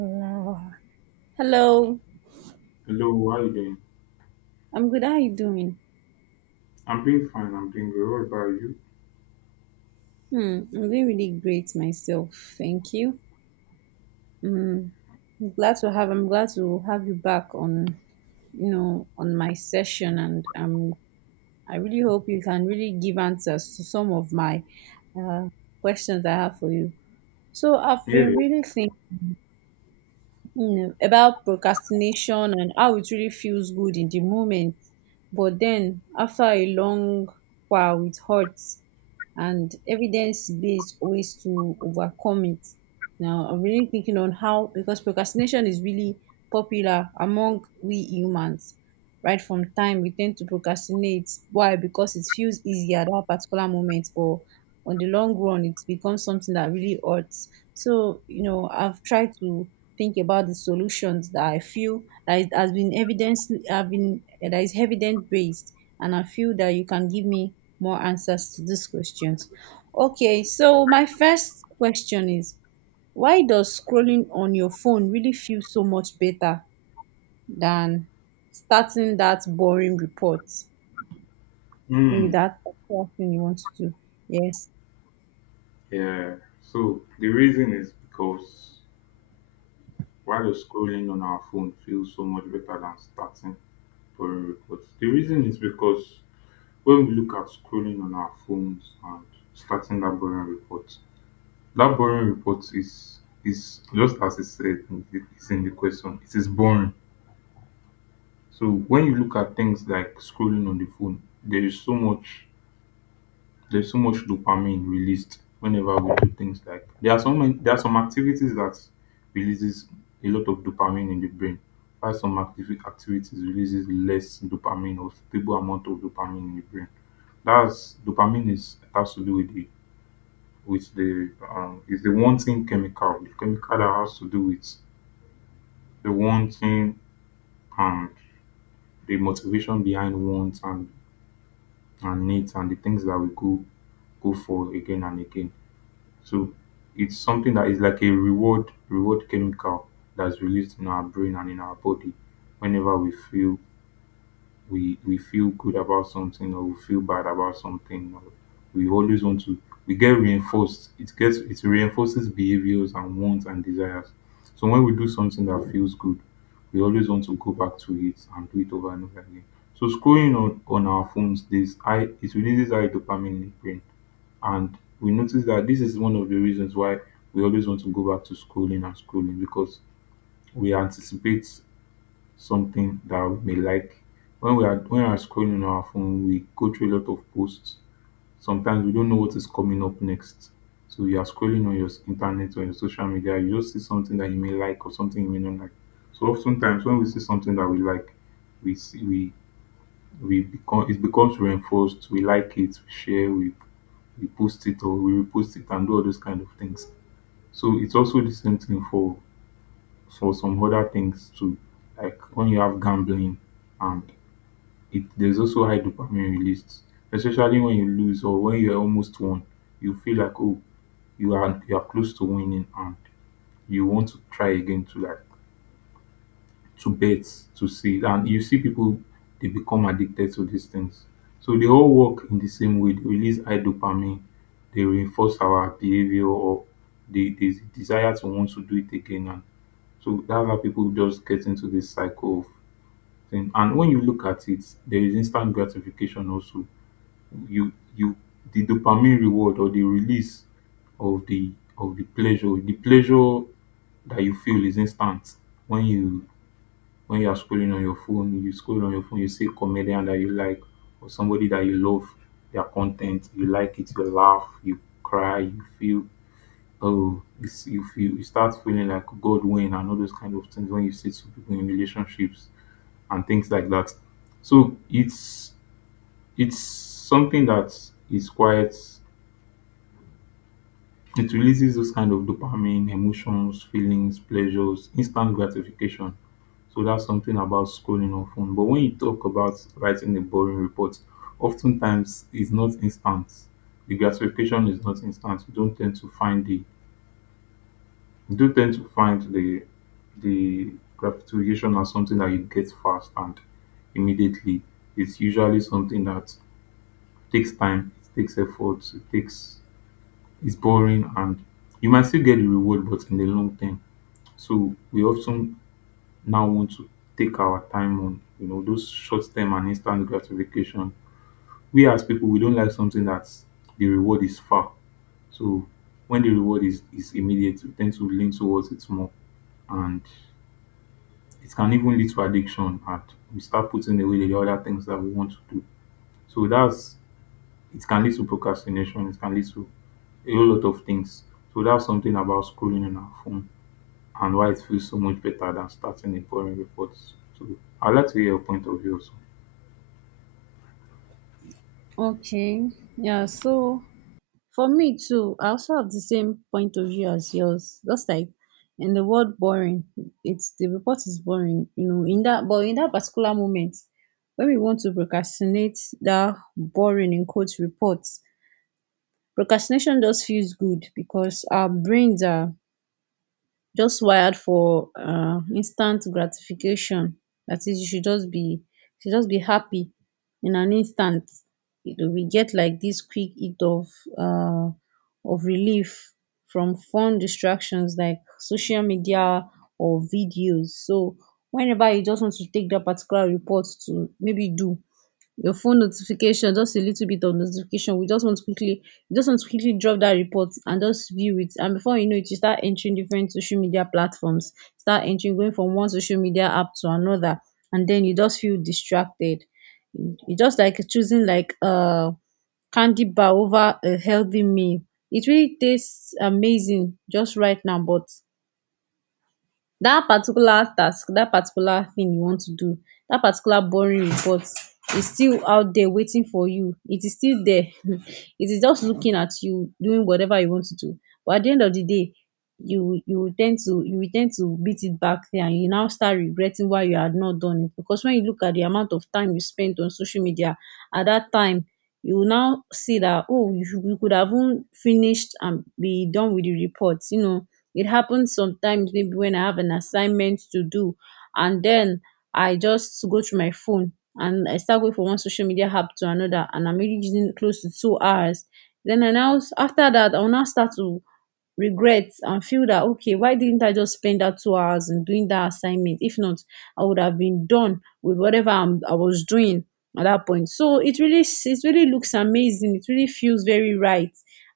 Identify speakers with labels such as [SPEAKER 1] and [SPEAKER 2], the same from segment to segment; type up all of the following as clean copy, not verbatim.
[SPEAKER 1] Hello. Hello.
[SPEAKER 2] Hello, how you doing?
[SPEAKER 1] I'm good. How are you doing?
[SPEAKER 2] I'm doing fine, I'm doing good. What about you?
[SPEAKER 1] Hmm. I'm doing really great myself. Thank you. Hmm. I'm glad to have you back on, on my session, and I really hope you can really give answers to some of my uh questions I have for you. So I've
[SPEAKER 2] Yeah.
[SPEAKER 1] been really thinking about procrastination and how it really feels good in the moment. But then after a long while, it hurts, and evidence based ways to overcome it. Now, I'm really thinking on how, because procrastination is really popular among we humans. Right from time, we tend to procrastinate. Why? Because it feels easier at that particular moment, but on the long run it becomes something that really hurts, so I've tried to think about the solutions that I feel that it has been evidence have been that is evidence based, and I feel that you can give me more answers to these questions. Okay, so my first question is, why does scrolling on your phone really feel so much better than starting that boring report, maybe
[SPEAKER 2] Mm,
[SPEAKER 1] that thing you want to do? Yes.
[SPEAKER 2] yeah. So the reason is because while scrolling on our phone feels so much better than starting foreign reports. The reason is because when we look at scrolling on our phones and starting that boring report is just as it said in it's in the question. It is boring. So when you look at things like scrolling on the phone, there is so much there's so much dopamine released whenever we do things like there are some activities that releases a lot of dopamine in the brain while some activities releases less dopamine or stable amount of dopamine in the brain. That's dopamine is has to do with the with the is the wanting chemical, the chemical that has to do with the wanting and the motivation behind wants and needs and the things that we go for again and again. So it's something that is like a reward chemical that's released in our brain and in our body whenever we feel we feel good about something, or we feel bad about something, or we always want to, we get reinforced, it reinforces behaviors and wants and desires. So when we do something that feels good, we always want to go back to it and do it over and over again. So scrolling on our phones, this I it releases high dopamine in the brain, and we notice that this is one of the reasons why we always want to go back to scrolling and scrolling, because we anticipate something that we may like. When we are scrolling on our phone, we go through a lot of posts. Sometimes we don't know what is coming up next. So you are scrolling on your internet or your social media, you just see something that you may like or something you may not like. So oftentimes when we see something that we like, we see we become it becomes reinforced, we like it, we share, we post it or we repost it and do all those kind of things. So it's also the same thing for some other things too, like when you have gambling, and it there's also high dopamine released, especially when you lose or when you are almost won. You feel like, oh, you are close to winning, and you want to try again, to like to bet, to see. And you see people, they become addicted to these things. So they all work in the same way. They release high dopamine, they reinforce our behavior, or the desire to want to do it again. And so that's how people just get into this cycle of thing. And when you look at it, there is instant gratification also. You, the dopamine reward or the release of the pleasure, the pleasure that you feel is instant. When you when you are scrolling on your phone, you scroll on your phone, you see a comedian that you like or somebody that you love their content, you like it, you laugh, you cry, you feel, you feel, you start feeling like god win and all those kind of things when you see two people in relationships and things like that. So it's something that is quite, it releases those kind of dopamine, emotions, feelings, pleasures, instant gratification. So that's something about scrolling on phone. But when you talk about writing a boring report, oftentimes it's not instant. The gratification is not instant. You don't tend to find the you don't tend to find the gratification as something that you get fast and immediately. It's usually something that takes time, it takes effort, it's boring, and you might still get the reward but in the long term. So we often now want to take our time on, you know, those short term and instant gratification. We as people, we don't like something that's the reward is far. So when the reward is immediate, we tend to lean towards it more, and it can even lead to addiction, and we start putting away the other things that we want to do. So that's, it can lead to procrastination, it can lead to a whole lot of things. So that's something about scrolling on our phone and why it feels so much better than starting a boring report. So I'd like to hear your point of view also.
[SPEAKER 1] Okay. Yeah. So for me too, I also have the same point of view as yours. Just like in the word boring, it's the report is boring, in that but in that particular moment when we want to procrastinate that boring in quotes report, procrastination just feels good because our brains are just wired for instant gratification. That is, you should just be happy in an instant. We get like this quick hit um of relief from fun distractions like social media or videos. So whenever you just want to take that particular report to maybe do your phone notification, just a little bit of notification. We just want to quickly, you just want to quickly drop that report and just view it. And before you know it, you start entering different social media platforms, start entering, going from one social media app to another, and then you just feel distracted. You just like choosing like a candy bar over a healthy meal. It really tastes amazing just right now, but that particular task, that particular thing you want to do, that particular boring report is still out there waiting for you. It is still there it is just looking at you doing whatever you want to do. But at the end of the day, you will tend to beat it back there, and you now start regretting why you had not done it, because when you look at the amount of time you spent on social media at that time, you will now see that, oh, you could have even finished and be done with the report. It happens sometimes, maybe when I have an assignment to do, and then I just go through my phone and I start going from one social media app to another, and I'm really using close to 2 hours. Then I, now after that, I'll now start to regret and feel that, okay, why didn't I just spend that 2 hours in doing that assignment? If not, I would have been done with whatever I was doing at that point. So it really looks amazing. It really feels very right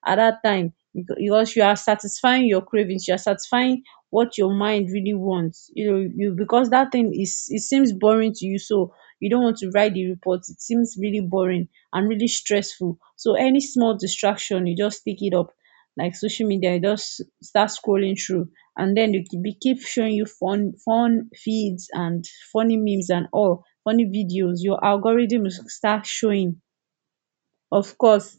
[SPEAKER 1] at that time, because you are satisfying your cravings, you are satisfying what your mind really wants, you know you because that thing is, it seems boring to you, so you don't want to write the report, it seems really boring and really stressful, so any small distraction you just take it up, like social media, you just start scrolling through, and then they keep showing you fun feeds and funny memes and all funny videos, your algorithm will start showing, of course.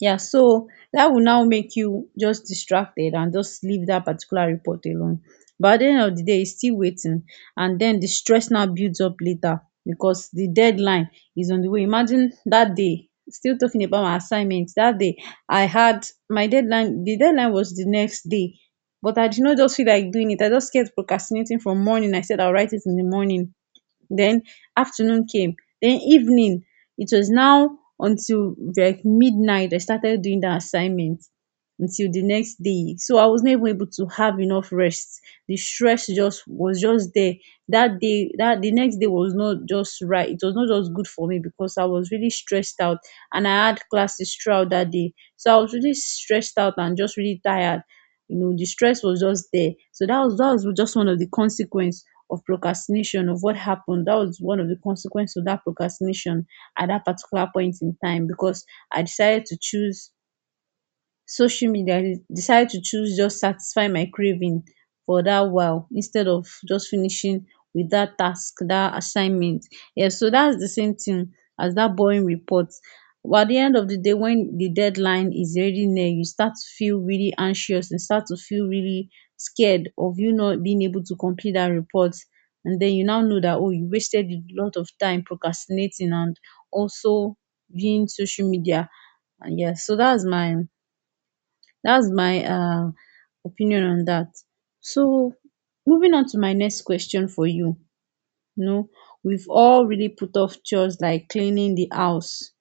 [SPEAKER 1] Yeah, so that will now make you just distracted and just leave that particular report alone. But at the end of the day, it's still waiting, and then the stress now builds up later because the deadline is on the way. Imagine that day, still talking about my assignments. That day I had my deadline, the deadline was the next day, but I did not just feel like doing it, I just kept procrastinating. From morning, I said I'll write it in the morning, then afternoon came. Then evening. It was now until like midnight I started doing the assignment until the next day. So I was not even able to have enough rest. The stress just was just there. That day, that the next day was not just right. It was not just good for me because I was really stressed out, and I had classes throughout that day. So I was really stressed out and just really tired. You know, the stress was just there. So that was just one of the consequence of procrastination, of what happened. That was one of the consequences of that procrastination at that particular point in time, because I decided to choose social media, I decide to choose just satisfy my craving for that while, instead of just finishing with that task, that assignment. Yeah, so that's the same thing as that boring report, but at the end of the day, when the deadline is already near, you start to feel really anxious and start to feel really scared of you not being able to complete that report, and then you now know that, oh, you wasted a lot of time procrastinating, and also viewing social media. And yeah, so that's my that's my uh, opinion on that. So, moving on to my next question for you. You know, we've all really put off chores like cleaning the house,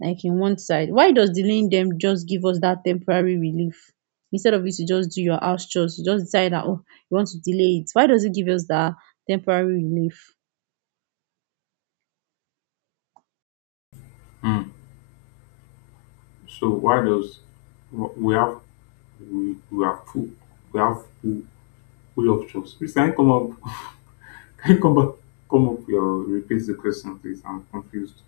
[SPEAKER 1] like in one side. Why does delaying them just give us that temporary relief? Instead of you to just do your house chores, you just decide that, oh, you want to delay it. Why does it give us that temporary relief?
[SPEAKER 2] Mm. So why does wh- we have we, we have full we have full options? Please can you come up can you come back come up your repeat the question please? I'm confused.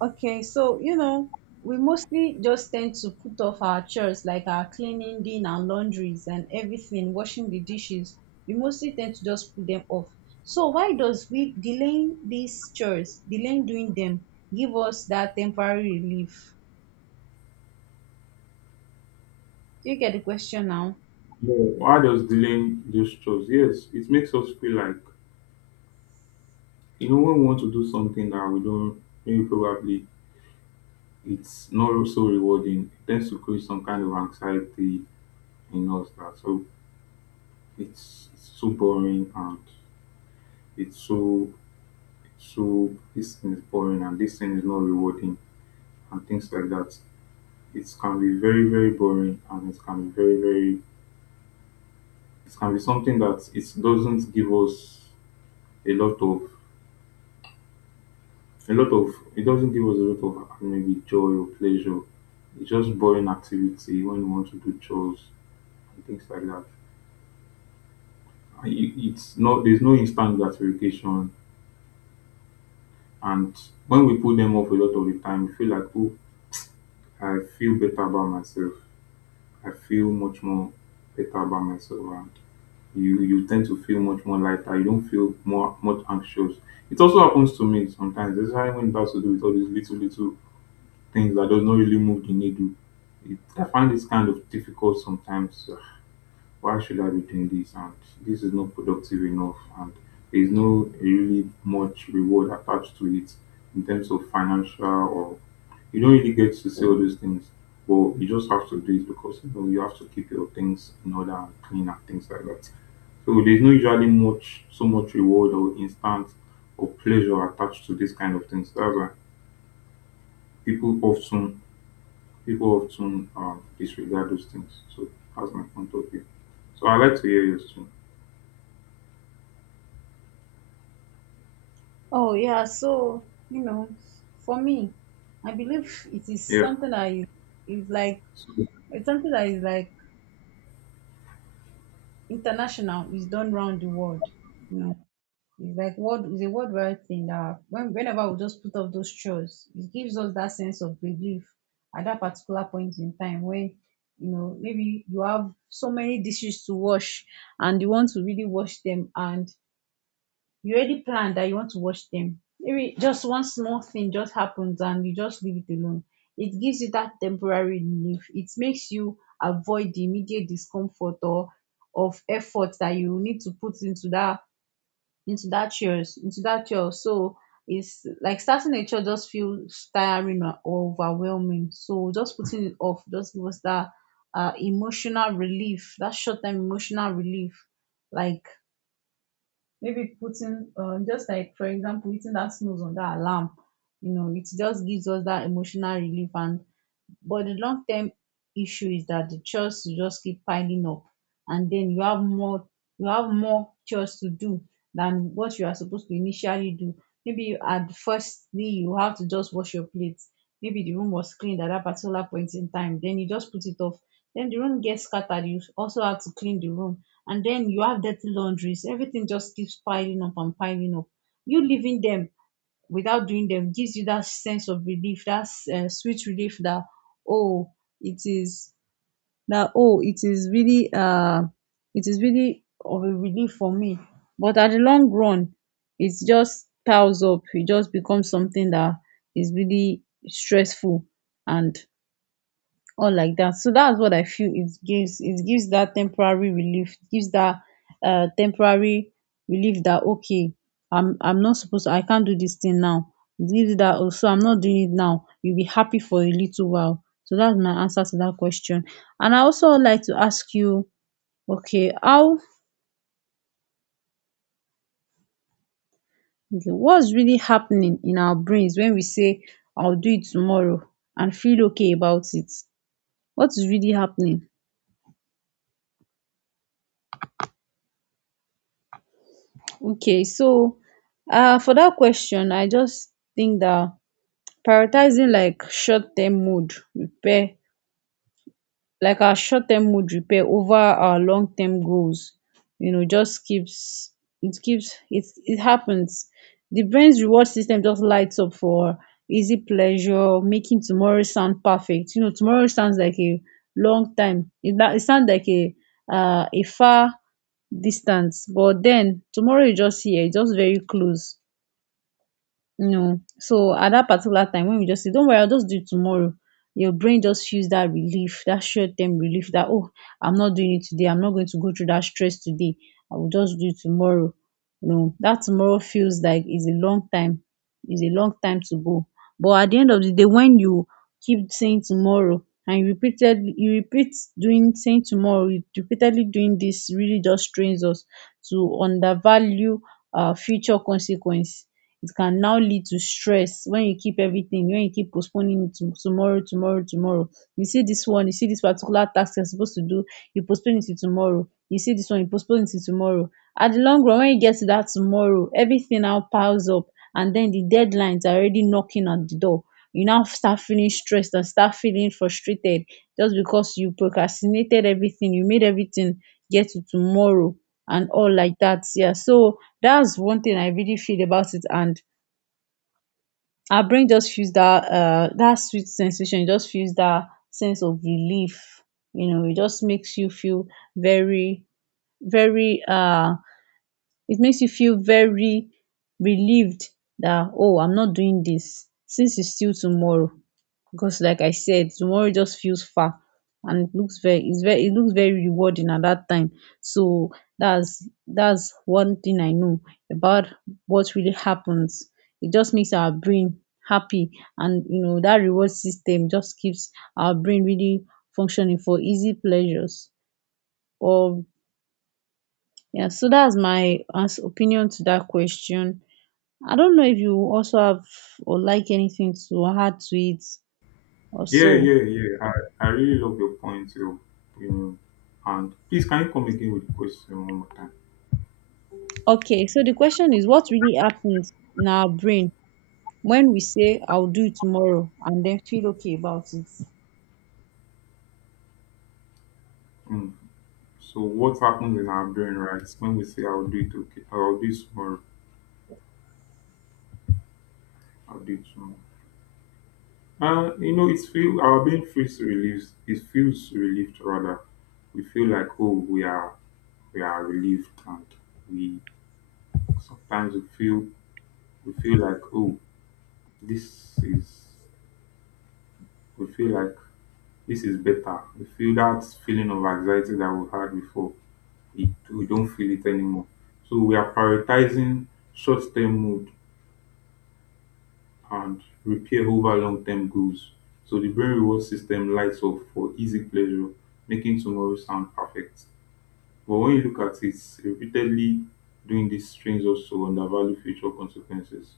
[SPEAKER 1] Okay, so we mostly just tend to put off our chores like our cleaning, dinner, and laundries and everything, washing the dishes. We mostly tend to just put them off. So why does we delaying these chores, delaying doing them, give us that temporary relief? Do you get the question now?
[SPEAKER 2] No. Why does delaying those chores? Yes, it makes us feel like, you know, when we want to do something that we don't, maybe probably it's not so rewarding, it tends to create some kind of anxiety in us. That so it's so boring and it's so this thing is boring and this thing is not rewarding and things like that. It can be very, very boring, and it can be very, very, it can be something that it doesn't give us a lot of it doesn't give us a lot of maybe joy or pleasure. It's just boring activity when you want to do chores and things like that. And it's not, there's no instant gratification. And when we put them off a lot of the time, we feel like, oh, I feel better about myself. I feel much more better about myself, and you tend to feel much more lighter. You don't feel more much anxious. It also happens to me sometimes, especially when it has to do with all these little things that does not really move the needle. I find this kind of difficult sometimes. Why should I be doing this? And this is not productive enough. And there's no really much reward attached to it in terms of financial, or you don't really get to see all those things. But you just have to do it because you know you have to keep your things in order and clean and things like that. So there's no usually much, so much reward or instant or pleasure attached to this kind of things. That's why people often people often disregard those things. So that's my point of view. So I like to hear yours too.
[SPEAKER 1] Oh yeah, so for me, I believe it is
[SPEAKER 2] Yeah.
[SPEAKER 1] something that is like
[SPEAKER 2] So,
[SPEAKER 1] it's something that is like international, is done round the world. You know It's like word it's a word right thing, that whenever we just put off those chores, it gives us that sense of relief at that particular point in time, when maybe you have so many dishes to wash, and you want to really wash them, and you already plan that you want to wash them. Maybe just one small thing just happens and you just leave it alone. It gives you that temporary relief. It makes you avoid the immediate discomfort, or of effort that you need to put into that, into that yours. So it's like starting a church just feels tiring or overwhelming, so just putting it off just gives us that emotional relief, that short-term emotional relief, like maybe putting just like for example hitting that snooze on that alarm. You know, it just gives us that emotional relief, and but the long term issue is that the chores will just keep piling up, and then you have more chores to do than what you are supposed to initially do. Maybe at firstly you have to just wash your plates. Maybe the room was cleaned at that particular point in time, then you just put it off. Then the room gets scattered, you also have to clean the room, and then you have dirty laundries, everything just keeps piling up and piling up. You leaving them without doing them gives you that sense of relief, that sweet relief, that, oh, it is, that, oh, it is really of a relief for me. But at the long run, it just piles up. It just becomes something that is really stressful, and or like that. So that's what I feel it gives. It gives that temporary relief, gives that temporary relief, that, okay, I'm not supposed to, I can't do this thing now. It gives you that. Also, I'm not doing it now. You'll be happy for a little while. So that's my answer to that question. And I also would like to ask you, okay, what's really happening in our brains when we say, I'll do it tomorrow, and feel okay about it? What is really happening? Okay, so for that question, I just think that prioritizing like our short-term mood repair over our long-term goals. Just keeps it it happens. The brain's reward system just lights up for easy pleasure, making tomorrow sound perfect. Tomorrow sounds like a long time. It sounds like a far distance, but then tomorrow is just here, it's just very close. No. So at that particular time when we just say, Don't worry, I'll just do it tomorrow, your brain just feels that relief, that short term relief that, oh, I'm not doing it today. I'm not going to go through that stress today. I will just do it tomorrow. That tomorrow feels like it's a long time. It's a long time to go. But at the end of the day, when you keep saying tomorrow and you repeatedly you repeat doing saying tomorrow, you repeatedly doing this really just trains us to undervalue our future consequence. It can now lead to stress when you keep everything when you keep postponing it to tomorrow, tomorrow, tomorrow. You see this particular task you're supposed to do, you postpone it to tomorrow. You see this one, you postpone it to tomorrow. At the long run, when you get to that tomorrow, everything now piles up, and then the deadlines are already knocking at the door. You now start feeling stressed and start feeling frustrated, just because you procrastinated everything, you made everything get to tomorrow and all like that. Yeah, so that's one thing I really feel about it. And our brain just feels that sweet sensation, it just feels that sense of relief. It just makes you feel very, very it makes you feel very relieved, that oh, I'm not doing this since it's still tomorrow, because like I said, tomorrow just feels far, and it looks very it's very it looks very rewarding at that time. So that's one thing I know about what really happens. It just makes our brain happy, and that reward system just keeps our brain really functioning for easy pleasures. Or Yeah, so that's my opinion to that question. I don't know if you also have, or like anything to add to it, or so.
[SPEAKER 2] yeah. I really love your point, you know. And please, can you come again with the question one more time?
[SPEAKER 1] Okay, so the question is, what really happens in our brain when we say I'll do it tomorrow and then feel okay about it?
[SPEAKER 2] Mm. So, what happens in our brain, right? When we say, I'll do it, okay, I'll do it tomorrow, I'll do it tomorrow. You know, it's feel our brain feels relieved. It feels relieved rather. We feel like, oh, we are relieved, and we sometimes we feel we feel like oh, this is we feel like this is better. We feel that feeling of anxiety that we had before. We don't feel it anymore. So we are prioritizing short-term mood and repair over long-term goals. So the brain reward system lights up for easy pleasure, making tomorrow sound perfect. But when you look at it, repeatedly doing these strains also undervalue future consequences,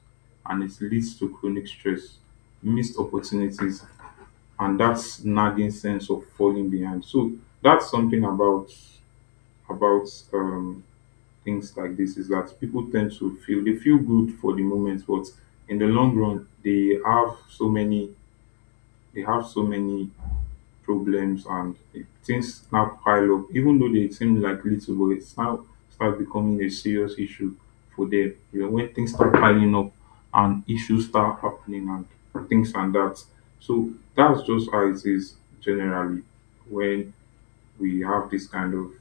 [SPEAKER 2] and it leads to chronic stress, missed opportunities, and that nagging sense of falling behind. So that's something about about um, things like this is that people tend to feel, they feel good for the moment, but in the long run, they have so many they have so many problems, and things now pile up. Even though they seem like little, but it's now start becoming a serious issue for them. You know, when things start piling up and issues start happening and things and that. So that's just how it is generally when we have this kind of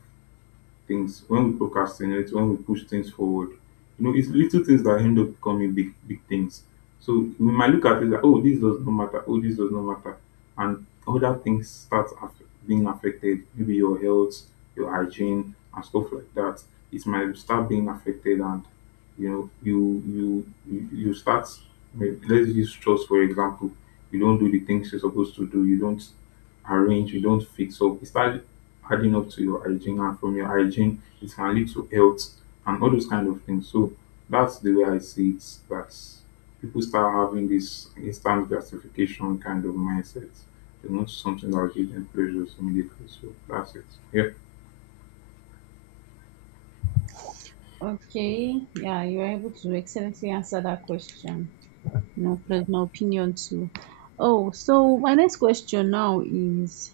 [SPEAKER 2] things, when we procrastinate, when we push things forward, you know, it's little things that end up becoming big, big things. So we might look at it like, oh, this does not matter, oh, this does not matter, and other things start being affected. Maybe your health, your hygiene, and stuff like that. It might start being affected, and you know, you start. Let's use trust for example. You don't do the things you're supposed to do. You don't arrange. You don't fix up. It starts adding up to your hygiene, and from your hygiene it can lead to health and all those kind of things. So that's the way I see it, that people start having this instant gratification kind of mindset. They want something that will give them pleasures immediately. So that's it. Yeah.
[SPEAKER 1] Okay, yeah, you were able to excellently answer that question. No, personal opinion too. Oh, so my next question now is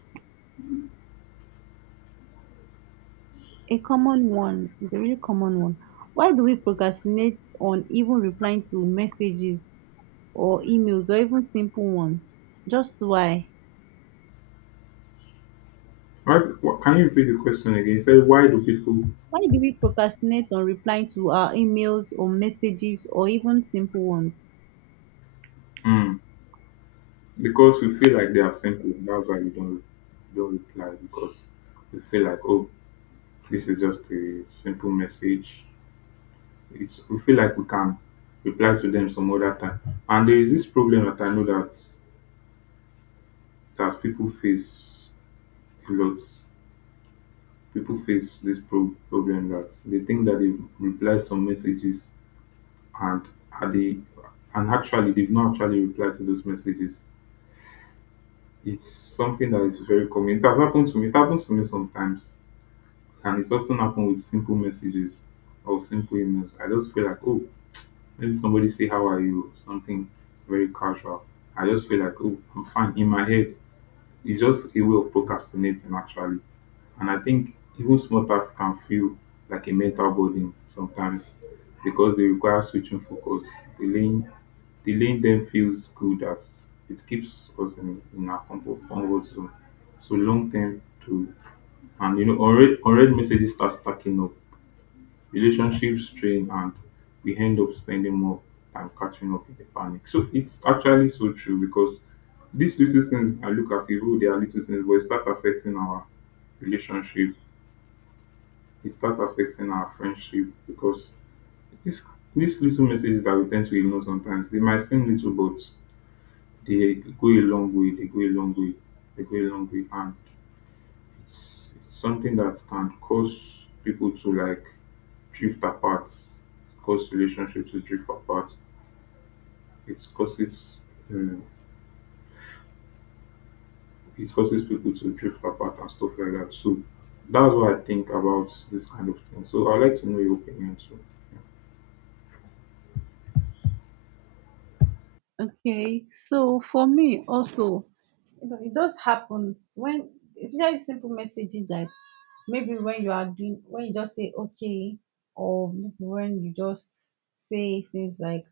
[SPEAKER 1] a common one. It's a really common one. Why do we procrastinate on even replying to messages or emails or even simple ones? Just why?
[SPEAKER 2] Why, what? Can you repeat the question again? You said, "Why do people?"
[SPEAKER 1] Why do we procrastinate on replying to our emails or messages or even simple ones?
[SPEAKER 2] Mm, because we feel like they are simple, that's why we don't reply. Because we feel like, oh, this is just a simple message, it's, we feel like we can reply to them some other time. And there is this problem that I know that people face a lot. People face this problem that they think that they've replied some messages and are they and actually they've not actually replied to those messages. It's something that is very common. It has happened to me. It happens to me sometimes. And it's often happened with simple messages or simple emails. I just feel like, oh, maybe somebody say, "How are you?" Something very casual. I just feel like, oh, I'm fine. In my head, it's just a way of procrastinating, actually. And I think even small tasks can feel like a mental burden sometimes because they require switching focus. Delaying, delaying them feels good as it keeps us in our comfort zone. So long term to, unread messages start stacking up, relationships strain, and we end up spending more time catching up in the panic. So it's actually so true, because these little things, I look as if, oh, they are little things, but it start affecting our relationship, it start affecting our friendship, because this these little messages that we tend to ignore sometimes, they might seem little but they go a long way, they go a long way, they go a long way. And it's something that can cause people to, like, drift apart. It's cause relationships to drift apart. It causes um, it causes people to drift apart and stuff like that. So that's what I think about this kind of thing. So I'd like to know your opinion too.
[SPEAKER 1] Okay, so for me also, it just happens when, especially simple messages that maybe when you just say okay, or maybe when you just say things like,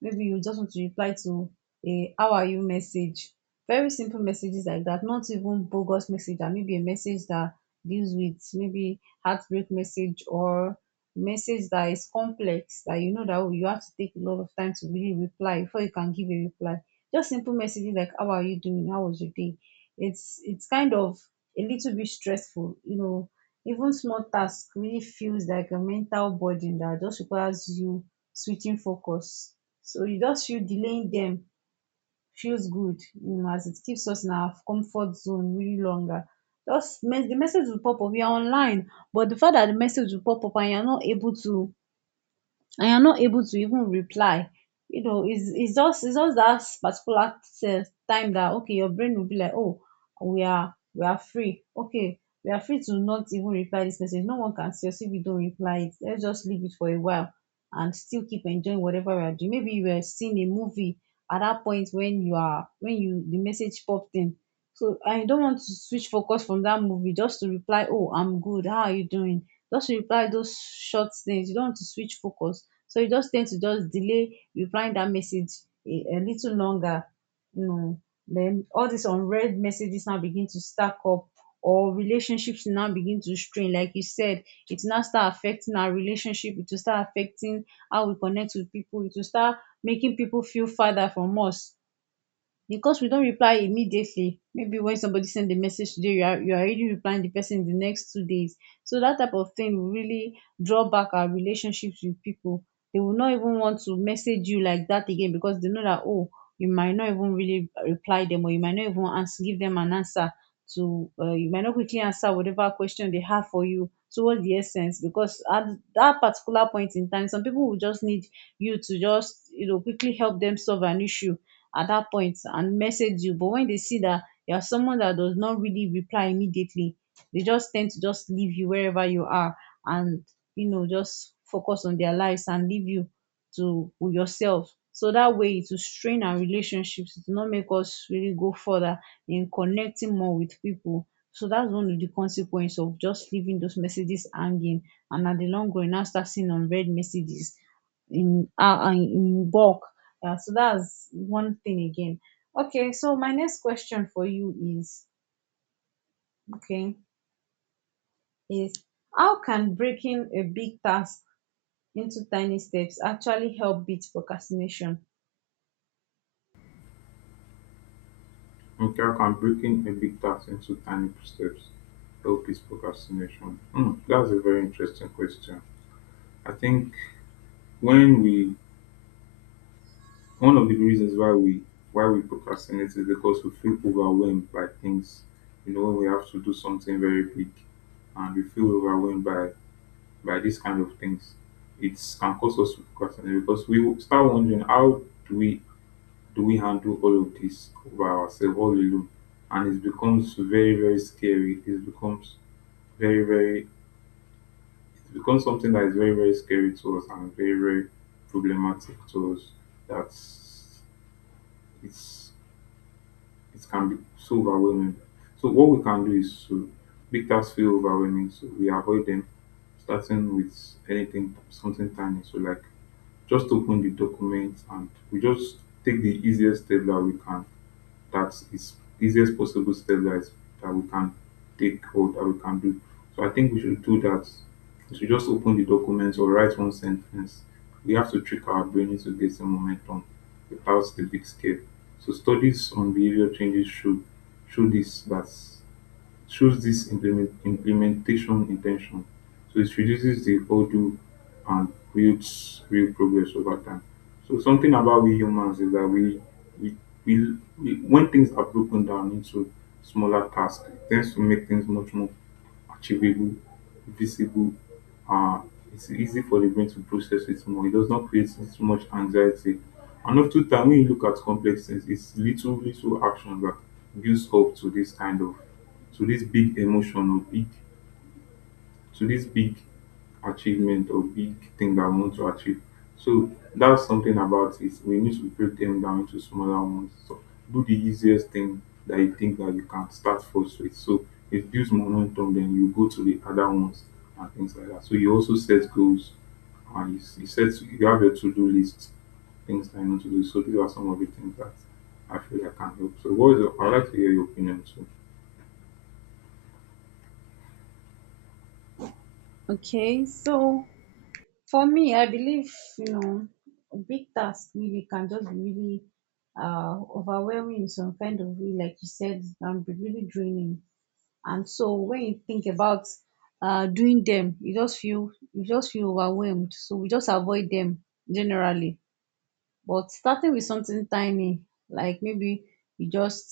[SPEAKER 1] maybe you just want to reply to a how are you message, very simple messages like that, not even bogus message, and maybe a message that deals with maybe heartbreak message, or message that is complex, that oh, you have to take a lot of time to really reply before you can give a reply. Just simple messages like how are you doing, how was your day, it's kind of a little bit stressful. Even small task really feels like a mental burden that just requires you switching focus, so you just feel delaying them feels good, as it keeps us in our comfort zone really longer. The message will pop up, you are online, but the fact that the message will pop up and you are not able to and you're not able to even reply. It's just that particular time that okay, your brain will be like oh, we are free okay we are free to not even reply this message, no one can see us if we don't reply it, let's just leave it for a while, and still keep enjoying whatever we are doing. Maybe you were seeing a movie at that point, when you, the message popped in, so I don't want to switch focus from that movie just to reply, oh, I'm good, how are you doing, just reply those short things, you don't want to switch focus. So you just tend to just delay replying that message a little longer. You know, then all these unread messages now begin to stack up, or relationships now begin to strain. Like you said, it now start affecting our relationship, it will start affecting how we connect with people, it will start making people feel farther from us, because we don't reply immediately. Maybe when somebody send a message today, you are already replying the person in the next 2 days. So that type of thing will really draw back our relationships with people. They will not even want to message you like that again, because they know that oh, you might not even really reply them, or you might not even answer give them an answer to, you might not quickly answer whatever question they have for you, so what's the essence? Because at that particular point in time, some people will just need you to just quickly help them solve an issue at that point and message you. But when they see that you are someone that does not really reply immediately, they just tend to just leave you wherever you are, and just focus on their lives and leave you to, with yourself. So that way it will strain our relationships. It will not make us really go further in connecting more with people. So that's one of the consequences of just leaving those messages hanging, and at the long run, now start seeing unread messages in bulk. Yeah, so that's one thing again. Okay, so my next question for you is okay, is, how can breaking a big task into tiny steps actually help beat procrastination?
[SPEAKER 2] Yeah. Okay, I can breaking a big task into tiny steps help is procrastination? Hmm, that's a very interesting question. I think when we one of the reasons why we procrastinate is because we feel overwhelmed by things. You know, when we have to do something very big, and we feel overwhelmed by these kind of things, it can cause us to procrastinate, because we will start wondering how do we do we handle all of this by ourselves all alone, and it becomes very very scary. Very very it becomes something that is very very scary to us and very very problematic to us. That's it's It can be so overwhelming. So what we can do is to make tasks feel overwhelming, so we avoid them, starting with anything something tiny. So like, just open the document and we just take the easiest step that we can, that is easiest possible step that is that we can take or that we can do. So I think we should do that. We should just open the documents or write one sentence. We have to trick our brain into getting momentum without the big scale. So studies on behavior changes show show this that shows this implementation intention. So it reduces the hurdle and builds real progress over time. So something about we humans is that we, we when things are broken down into smaller tasks, it tends to make things much more achievable, visible. Uh, it's easy for the brain to process it more. It does not create so much anxiety. And often time when you look at complex things, it's little little actions that gives up to this kind of to this big emotion or big to this big achievement or big thing that I want to achieve. So that's something about it. We need to break them down into smaller ones. So do the easiest thing that you think that you can start first with. So it builds momentum, then you go to the other ones and things like that. So you also set goals and you, s- you set you have your to-do list, things that you need to do. So these are some of the things that I feel I can help. So what is your, I'd like to hear your opinion
[SPEAKER 1] Okay, so for me, I believe, you know, a big task really can just be really overwhelming in some kind of way. Like you said, it can be really draining. And so when you think about doing them, you just feel overwhelmed, so we just avoid them generally. But starting with something tiny, like maybe you just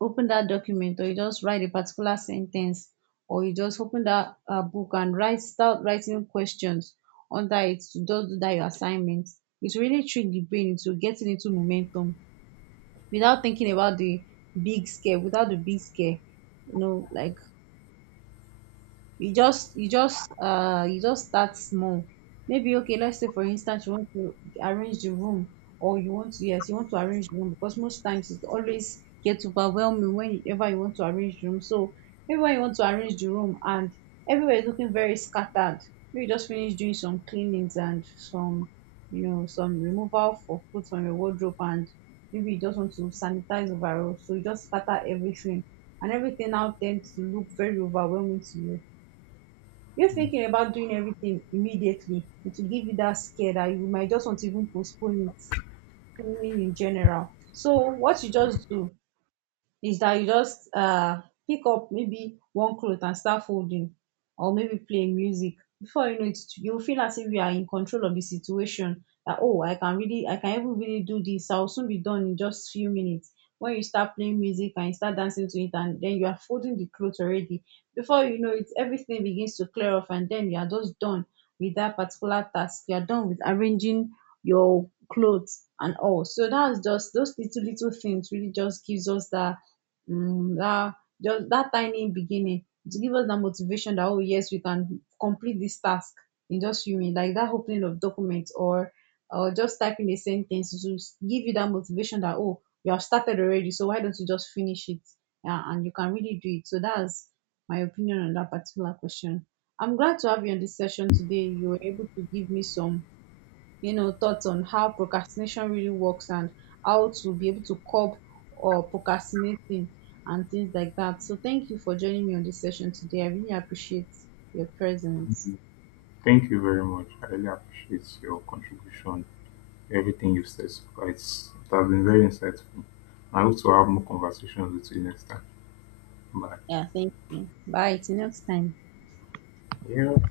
[SPEAKER 1] open that document, or you just write a particular sentence, or you just open that book and write start writing questions under it to just do that your assignment, it really trick the brain into getting into momentum without thinking about the big scare, without the big scare like you just start small. Maybe, okay, let's say for instance you want to arrange the room, or you want to, yes, you want to arrange the room, because most times it always gets overwhelming whenever you want to arrange the room. So maybe when you want to arrange the room and everywhere is looking very scattered, maybe you just finish doing some cleanings and some you know some removal of clothes from your wardrobe, and maybe you just want to sanitize overall, so you just scatter everything, and everything now tends to look very overwhelming to you. You are thinking about doing everything immediately, it will give you that scare that you might just want to even postpone it, cleaning in general. So what you just do is that you just pick up maybe one cloth and start folding, or maybe play music. Before you know it, you will feel as if you are in control of the situation, that oh, I can even really do this, I will soon be done in just few minutes. When you start playing music and you start dancing to it, and then you are folding the cloth already, before you know it, everything begins to clear off, and then you are just done with that particular task, you are done with arranging your clothes and all. So that's just those little, little things really just gives us that just that tiny beginning, to give us that motivation that oh, yes, we can complete this task in just few minutes, like that opening of document, or just typing a sentence to give you that motivation that oh, you have started already, so why don't you just finish it? Yeah, and you can really do it, so that's my opinion on that particular question. I'm glad to have you on this session today, you were able to give me some thoughts on how procrastination really works and how to be able to curb or procrastinating and things like that. So thank you for joining me on this session today. I really appreciate your presence.
[SPEAKER 2] too. Thank you very much. I really appreciate your contribution, everything you've said so far. It has been very insightful. I hope to have more conversations with you next time. Bye.
[SPEAKER 1] Yeah, thank you. Bye. Till next time.
[SPEAKER 2] Yeah.